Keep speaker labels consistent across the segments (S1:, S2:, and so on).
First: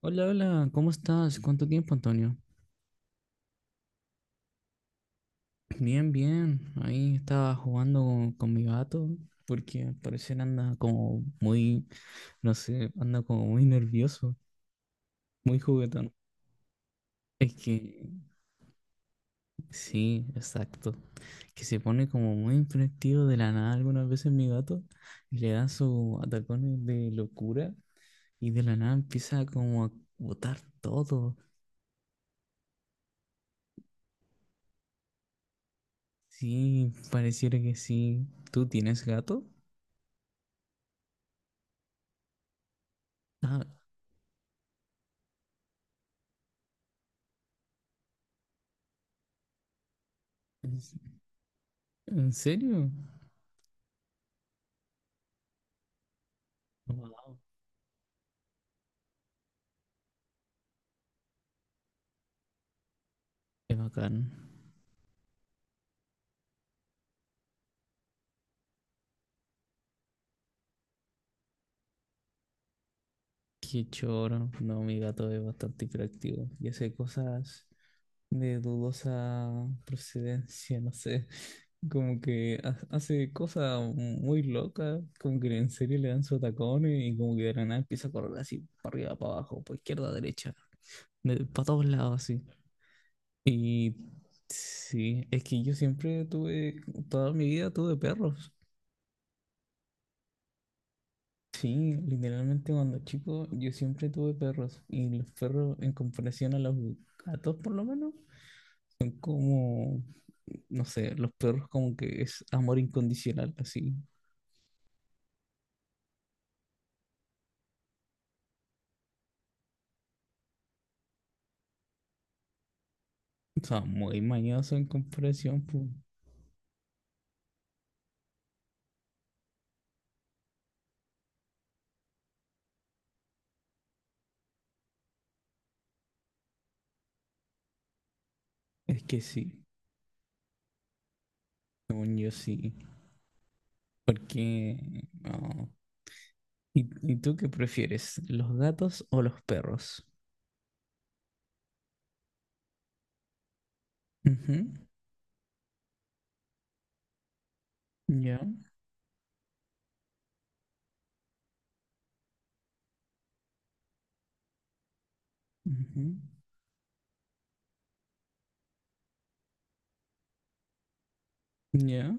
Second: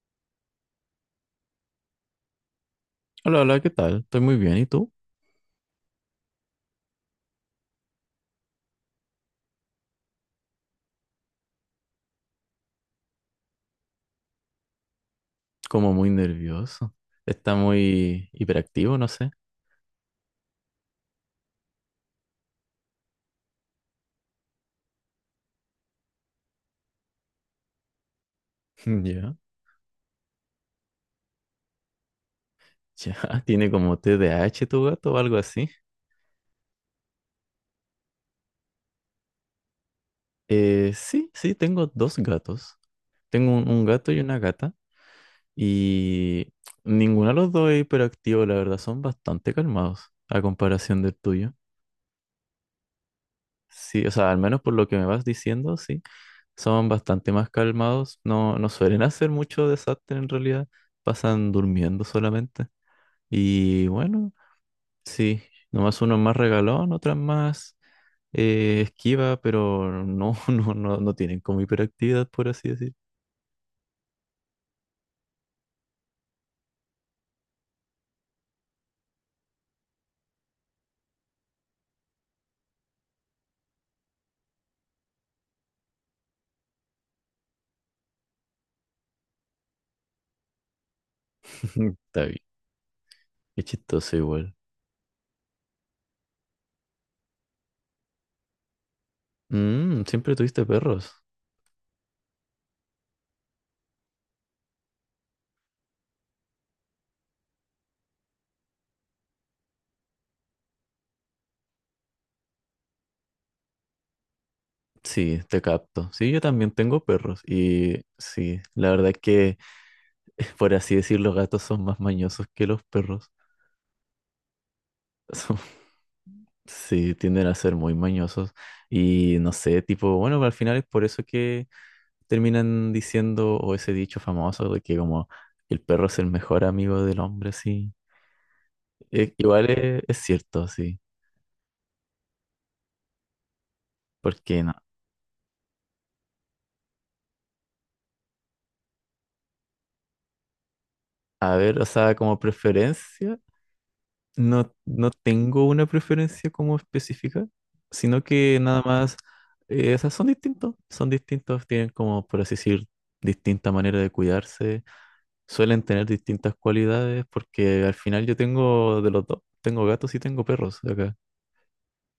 S1: Hola, hola, ¿cómo estás? ¿Cuánto tiempo, Antonio?
S2: Hola, hola, ¿qué tal? Estoy muy bien, ¿y tú?
S1: Bien, bien. Ahí estaba jugando con mi gato porque al parecer anda como muy, no sé, anda como muy nervioso, muy
S2: Como muy
S1: juguetón.
S2: nervioso.
S1: Es
S2: Está
S1: que
S2: muy hiperactivo, no sé.
S1: sí, exacto. Que se pone como muy impresivo de la nada algunas veces mi gato y le da sus atacones de locura y de la nada
S2: Ya.
S1: empieza como a botar todo.
S2: Ya, tiene como TDAH tu gato o algo así.
S1: Sí, pareciera que sí. ¿Tú tienes gato?
S2: Sí, sí, tengo dos gatos. Tengo
S1: Ah,
S2: un gato y una gata. Y ninguno de los dos es hiperactivo, la verdad, son bastante calmados a comparación del tuyo.
S1: ¿en serio?
S2: Sí, o sea, al menos por lo que me vas diciendo, sí, son bastante
S1: Wow,
S2: más calmados. No, no suelen hacer mucho desastre en realidad. Pasan durmiendo solamente.
S1: qué
S2: Y
S1: bacán.
S2: bueno, sí, nomás uno es más regalón, otras más esquiva, pero no, no, no, no tienen como hiperactividad, por así decir.
S1: Qué choro. No, mi gato es bastante hiperactivo y hace cosas de dudosa procedencia, no sé. Como que ha- hace cosas muy locas, como que en serio le dan su tacón y como que de la nada empieza a correr así, para arriba, para abajo, para izquierda, derecha, para todos lados
S2: Está bien,
S1: así.
S2: es
S1: Y
S2: chistoso igual.
S1: sí, es que yo siempre tuve, toda mi vida tuve perros.
S2: Siempre tuviste perros.
S1: Sí, literalmente cuando chico yo siempre tuve perros y los perros en comparación a los gatos por lo menos son como, no sé, los perros como que es amor incondicional así.
S2: Sí, te capto. Sí, yo también tengo perros. Y sí, la verdad es que, por así decir, los gatos son más mañosos que los perros.
S1: O sea, muy mañoso en
S2: Son-
S1: comparación, pues.
S2: sí, tienden a ser muy mañosos. Y no sé, tipo, bueno, al final es por eso que terminan diciendo, o ese dicho famoso de que como el perro es el mejor amigo del hombre, sí.
S1: Es que
S2: Eh,
S1: sí,
S2: igual es cierto, sí.
S1: según yo sí.
S2: Porque no.
S1: Porque, no. ¿Y tú qué prefieres, los gatos o los perros?
S2: A ver, o sea, como preferencia,
S1: Ujú,
S2: no, no tengo una preferencia como específica, sino
S1: ya,
S2: que nada más, o sea, son distintos, tienen como, por así decir, distinta manera de cuidarse, suelen
S1: ujú,
S2: tener distintas cualidades, porque al final yo tengo de los dos, tengo gatos y tengo perros acá.
S1: ya,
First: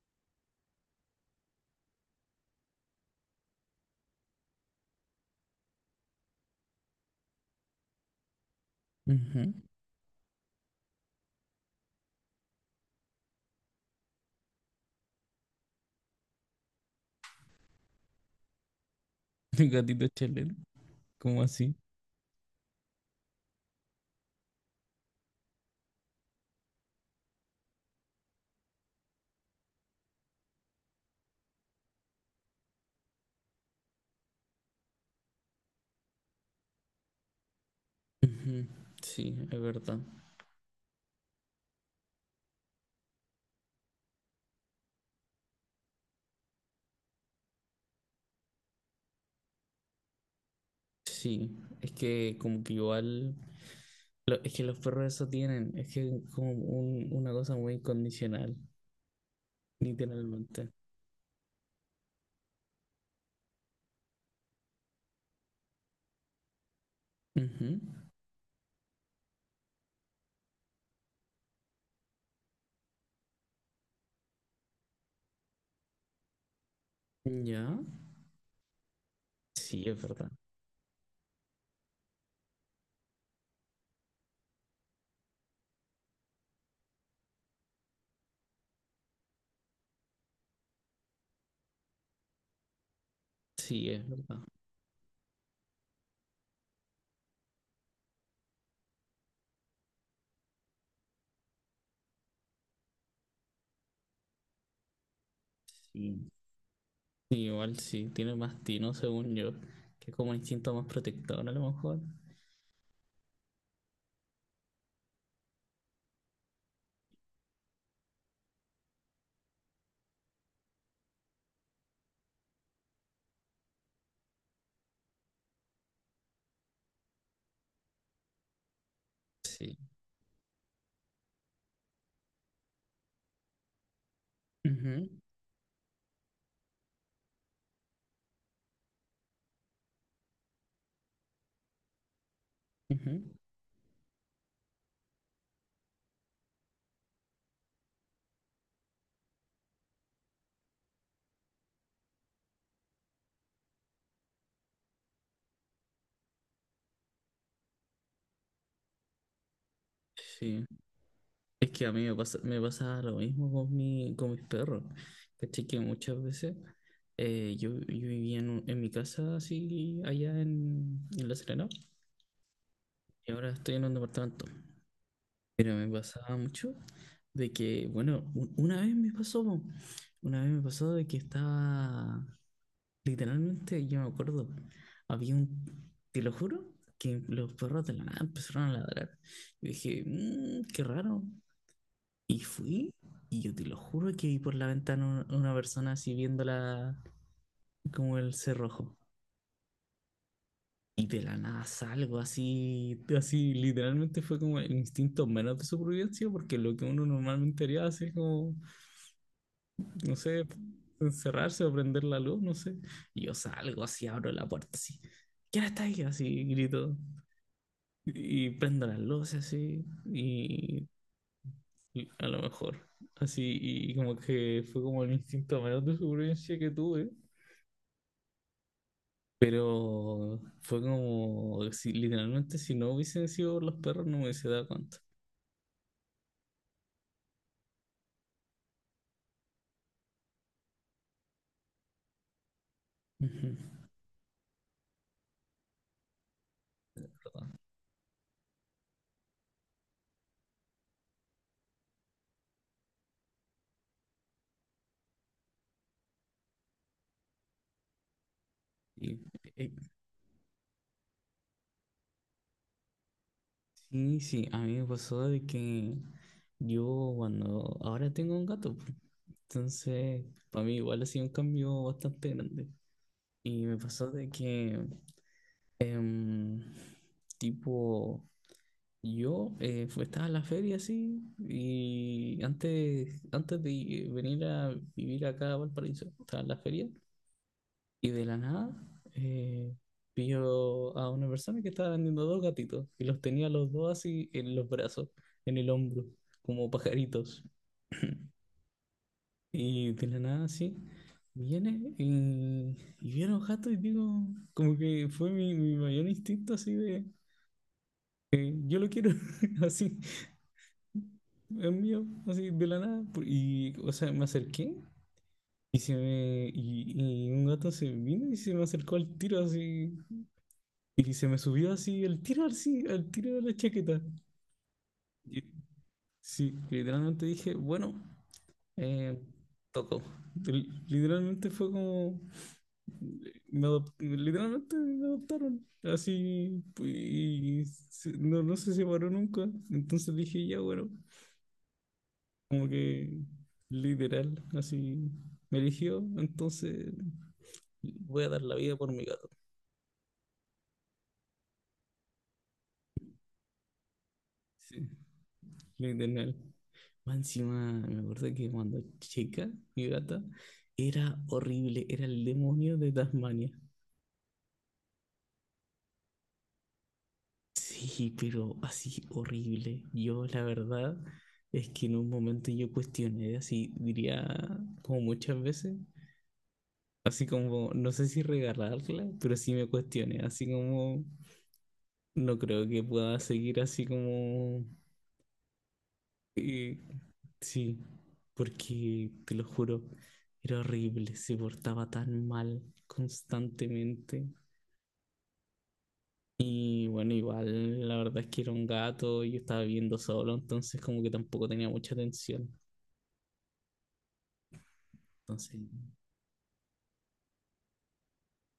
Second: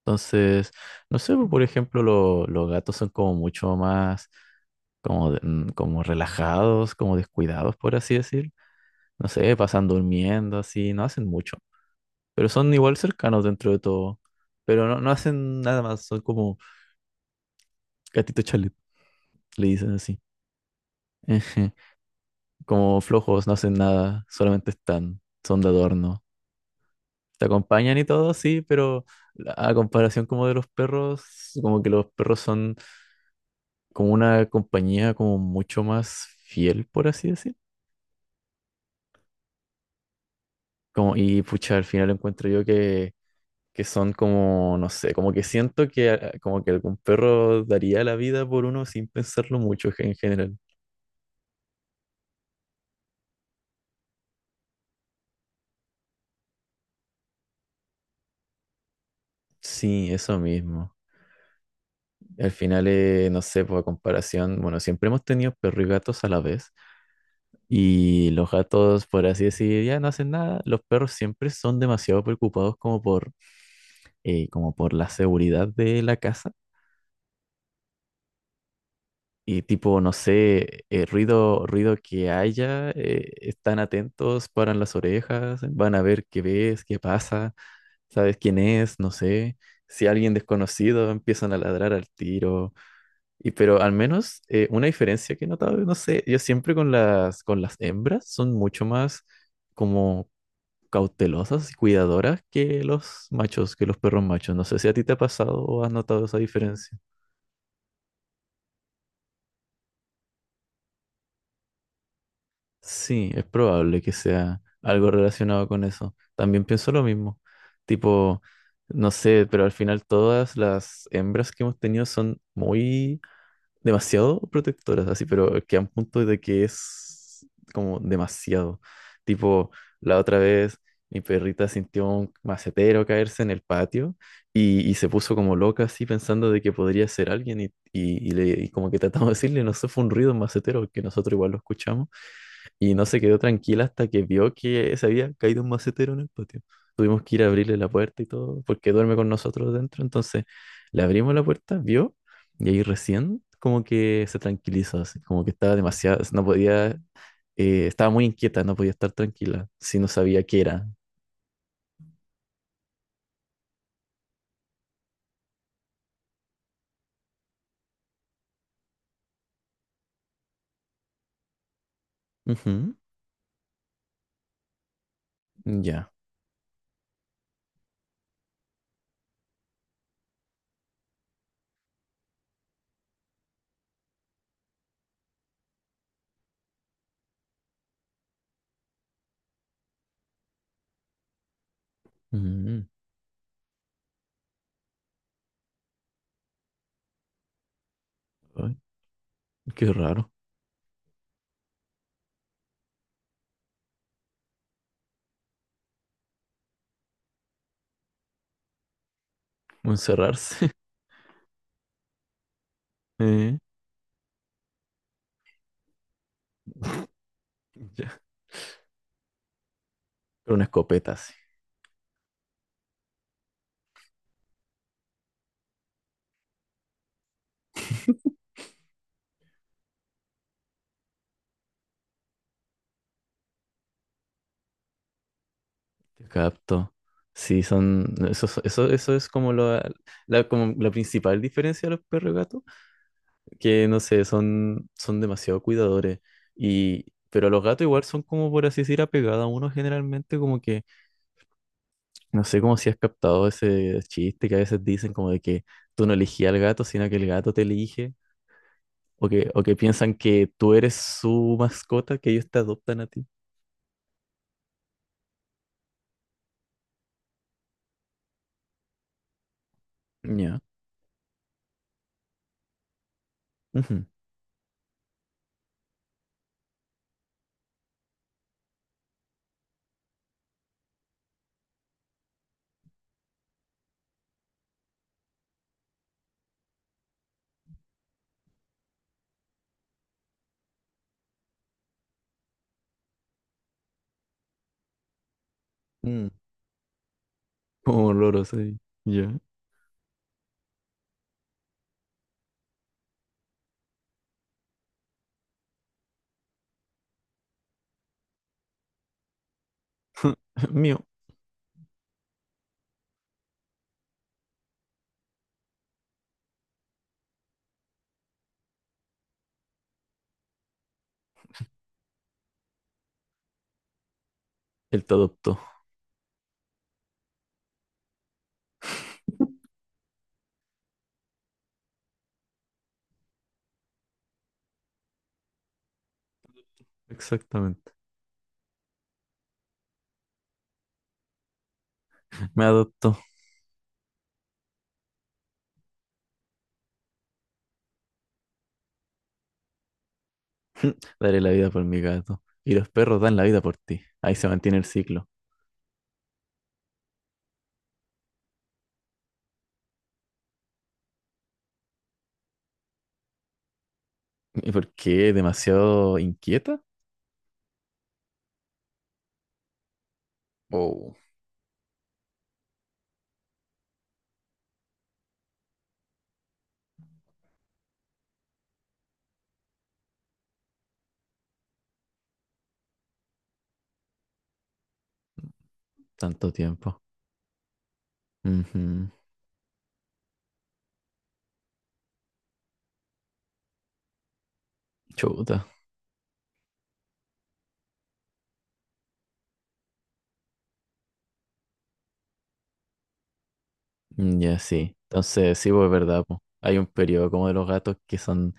S2: Entonces, no sé, pues, por ejemplo, los gatos son como mucho más como, como relajados, como descuidados, por así decir. No
S1: ujú.
S2: sé, pasan durmiendo, así, no hacen mucho. Pero son igual cercanos dentro de todo. Pero no, no hacen nada más, son como gatitos chalet, le
S1: El
S2: dicen
S1: gatito
S2: así.
S1: Chelet, ¿cómo así?
S2: Ejé. Como flojos, no hacen nada, solamente están, son de adorno. Te acompañan y todo, sí, pero a comparación como de los perros, como que los perros son como una compañía como mucho más fiel, por así decir.
S1: Ujú, sí, es verdad.
S2: Como, y pucha, al final encuentro yo que son como, no sé, como que siento que como que algún perro daría la vida por uno sin pensarlo mucho en general.
S1: Sí, es que como que igual, lo- es que los perros eso tienen, es que es como un- una cosa muy incondicional,
S2: Sí, eso
S1: literalmente.
S2: mismo. Al final, no sé, por comparación, bueno, siempre hemos tenido perros y gatos a la vez.
S1: Ujú,
S2: Y los gatos, por así decir, ya no hacen nada. Los perros siempre son demasiado preocupados como por, como por la seguridad de la casa.
S1: ya,
S2: Y
S1: sí, es
S2: tipo, no
S1: verdad.
S2: sé, ruido, ruido que haya, están atentos, paran las orejas, van a ver qué ves, qué pasa, sabes quién es, no sé. Si alguien desconocido empiezan a ladrar al tiro. Y pero
S1: Sí,
S2: al
S1: es verdad.
S2: menos una diferencia que he notado, no sé, yo siempre con las hembras son mucho más como cautelosas y cuidadoras que los machos, que los perros machos. No sé si a ti te ha pasado o has notado
S1: Sí.
S2: esa diferencia.
S1: Sí, igual sí, tiene más tino según yo, que es como un instinto más protector a lo mejor.
S2: Sí, es probable que sea algo relacionado con eso. También pienso lo mismo. Tipo, no sé, pero al final todas las hembras que hemos tenido son muy demasiado protectoras, así, pero que a un punto de que es como demasiado. Tipo,
S1: Sí.
S2: la otra vez mi perrita sintió un macetero caerse en el patio y
S1: Ujú,
S2: se puso como loca así pensando de que podría ser alguien y como que tratamos de decirle, no sé, fue un ruido, un macetero, que nosotros igual lo escuchamos. Y no
S1: ujú,
S2: se quedó tranquila hasta que vio que se había caído un macetero en el patio. Tuvimos que ir a abrirle la puerta y todo, porque duerme con nosotros dentro. Entonces le abrimos la puerta, vio, y ahí recién como que se tranquilizó, así, como que estaba demasiado, no podía, estaba muy inquieta, no podía estar tranquila, si no sabía qué
S1: sí.
S2: era.
S1: Es que a mí me pasa lo mismo con mis perros. ¿Cachai? Que muchas veces yo vivía en mi casa así allá en La Serena
S2: Ujú,
S1: y ahora estoy en un departamento. Pero me
S2: ya.
S1: pasaba mucho de que, bueno, una vez me pasó, po. Una vez me pasó de que estaba, literalmente, yo me acuerdo, había un, te lo juro, que los perros de la nada empezaron a ladrar. Y dije, "Mm, qué raro. Y
S2: Mm,
S1: fui, y yo te lo juro que vi por la ventana una persona así viéndola como el
S2: ay,
S1: cerrojo.
S2: qué raro,
S1: Y de la nada salgo así, así literalmente fue como el instinto menos de supervivencia, porque lo que uno normalmente haría así es como, no sé,
S2: encerrarse.
S1: encerrarse o prender la luz, no sé. Y yo
S2: eh,
S1: salgo así, abro la puerta así. ¿Quién está ahí? Así grito.
S2: ya,
S1: Y prendo las luces así,
S2: con una
S1: y
S2: escopeta, sí.
S1: y a lo mejor. Así, y como que fue como el instinto menos de supervivencia que tuve. Pero fue como, si, literalmente, si no hubiesen sido por los perros, no me hubiese dado cuenta.
S2: Te capto. Sí, eso es como como la principal diferencia de los perros y gatos,
S1: Ujú.
S2: que no sé, son demasiado cuidadores. Y, pero los gatos igual son como, por así decir, apegados a uno generalmente, como que, no sé cómo si has captado ese chiste que a veces dicen como de que tú no elegías al gato, sino que el gato te elige,
S1: Y,
S2: o que, o
S1: eh,
S2: que piensan que tú eres su mascota, que ellos te adoptan a ti.
S1: sí, sí, a mí me pasó de que yo cuando ahora tengo un gato, po. Entonces
S2: Ya.
S1: para mí igual ha sido un cambio bastante grande. Y me
S2: Ujú.
S1: pasó de que, em, tipo, yo estaba en la feria así, y antes, antes de venir a vivir acá a Valparaíso, estaba en la feria. Y de la nada, eh, vio a una persona que estaba vendiendo dos gatitos y los tenía los dos así en los brazos, en el hombro,
S2: Mm.
S1: como pajaritos.
S2: Como loros ahí. Ya.
S1: Y de la nada, así, viene y, vi a los y digo, como que fue mi mayor instinto así de, yo lo quiero, así,
S2: Mío.
S1: es mío, así, de la nada. Y, o sea, me acerqué y, se me, y un gato se vino y se me acercó al tiro así. Y se me subió así el tiro, así, al tiro de la chaqueta.
S2: Él te
S1: Y-
S2: adoptó.
S1: sí, literalmente dije, bueno, eh, tocó. Literalmente fue como, literalmente me adoptaron, así,
S2: Exactamente.
S1: no, no se separó nunca. Entonces dije, ya bueno,
S2: Me
S1: como que
S2: adoptó.
S1: literal, así, me eligió, entonces voy a dar la vida por mi gato.
S2: Daré la vida por mi gato. Y los perros dan la vida por ti. Ahí se mantiene el
S1: Sí,
S2: ciclo.
S1: literal. Más encima, me acuerdo que cuando chica, mi gata, era horrible, era el demonio de Tasmania.
S2: ¿Y por qué? ¿Demasiado inquieta?
S1: Sí, pero así horrible. Yo, la verdad,
S2: Oh,
S1: es que en un momento yo cuestioné, así diría como muchas veces, así como, no sé si regalarla, pero sí me cuestioné, así como, no creo que pueda seguir así como
S2: tanto
S1: eh,
S2: tiempo.
S1: sí, porque
S2: Ujú.
S1: te lo juro, era horrible, se portaba tan mal constantemente.
S2: Chuta.
S1: Y bueno, igual la verdad es que era un gato y yo estaba viviendo solo, entonces como que tampoco tenía mucha atención.
S2: Mm, ya sí.
S1: Entonces,
S2: Entonces, sí, pues es verdad, po. Hay un periodo como de los gatos que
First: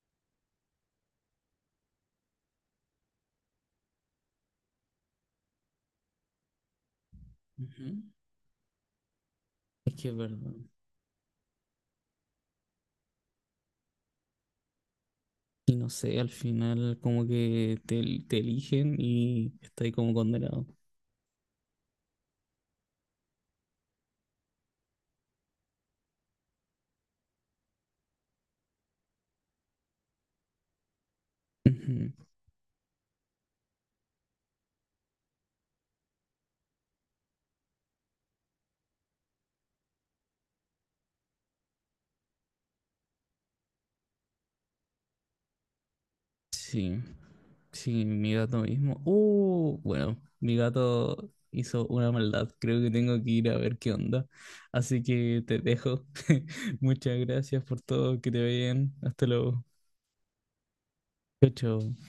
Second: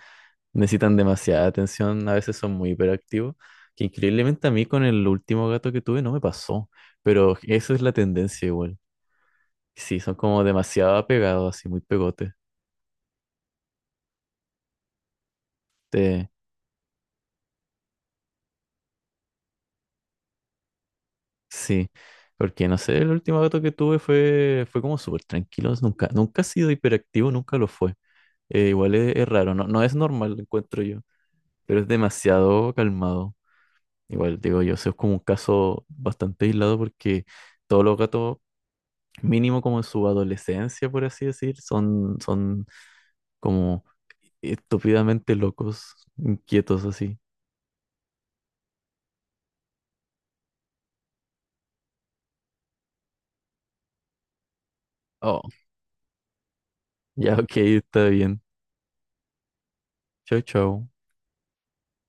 S2: necesitan demasiada atención. A veces son muy hiperactivos. Que increíblemente a mí con el último gato que tuve no me pasó. Pero esa es
S1: ujú,
S2: la tendencia igual.
S1: es
S2: Sí,
S1: que
S2: son
S1: es
S2: como
S1: verdad.
S2: demasiado apegados, así muy pegotes.
S1: Y no sé, al
S2: Te,
S1: final como que te eligen y estás ahí como condenado.
S2: Sí, porque no sé, el último gato que tuve fue como súper tranquilo, nunca, nunca ha sido hiperactivo, nunca lo fue. Igual es raro, no, no es normal, lo encuentro yo, pero es
S1: Ujú,
S2: demasiado calmado. Igual digo yo, eso es como un caso bastante aislado porque todos los gatos, mínimo como en su adolescencia, por así decir, son como estúpidamente locos, inquietos
S1: sí.
S2: así.
S1: Sí, mi gato mismo. Bueno, mi gato hizo una maldad. Creo que tengo que ir a ver qué onda. Así
S2: Oh,
S1: que te dejo. Muchas
S2: ya, ok,
S1: gracias por
S2: está
S1: todo. Que te
S2: bien.
S1: vaya bien. Hasta luego.
S2: Chao, chao.
S1: Chao, chao.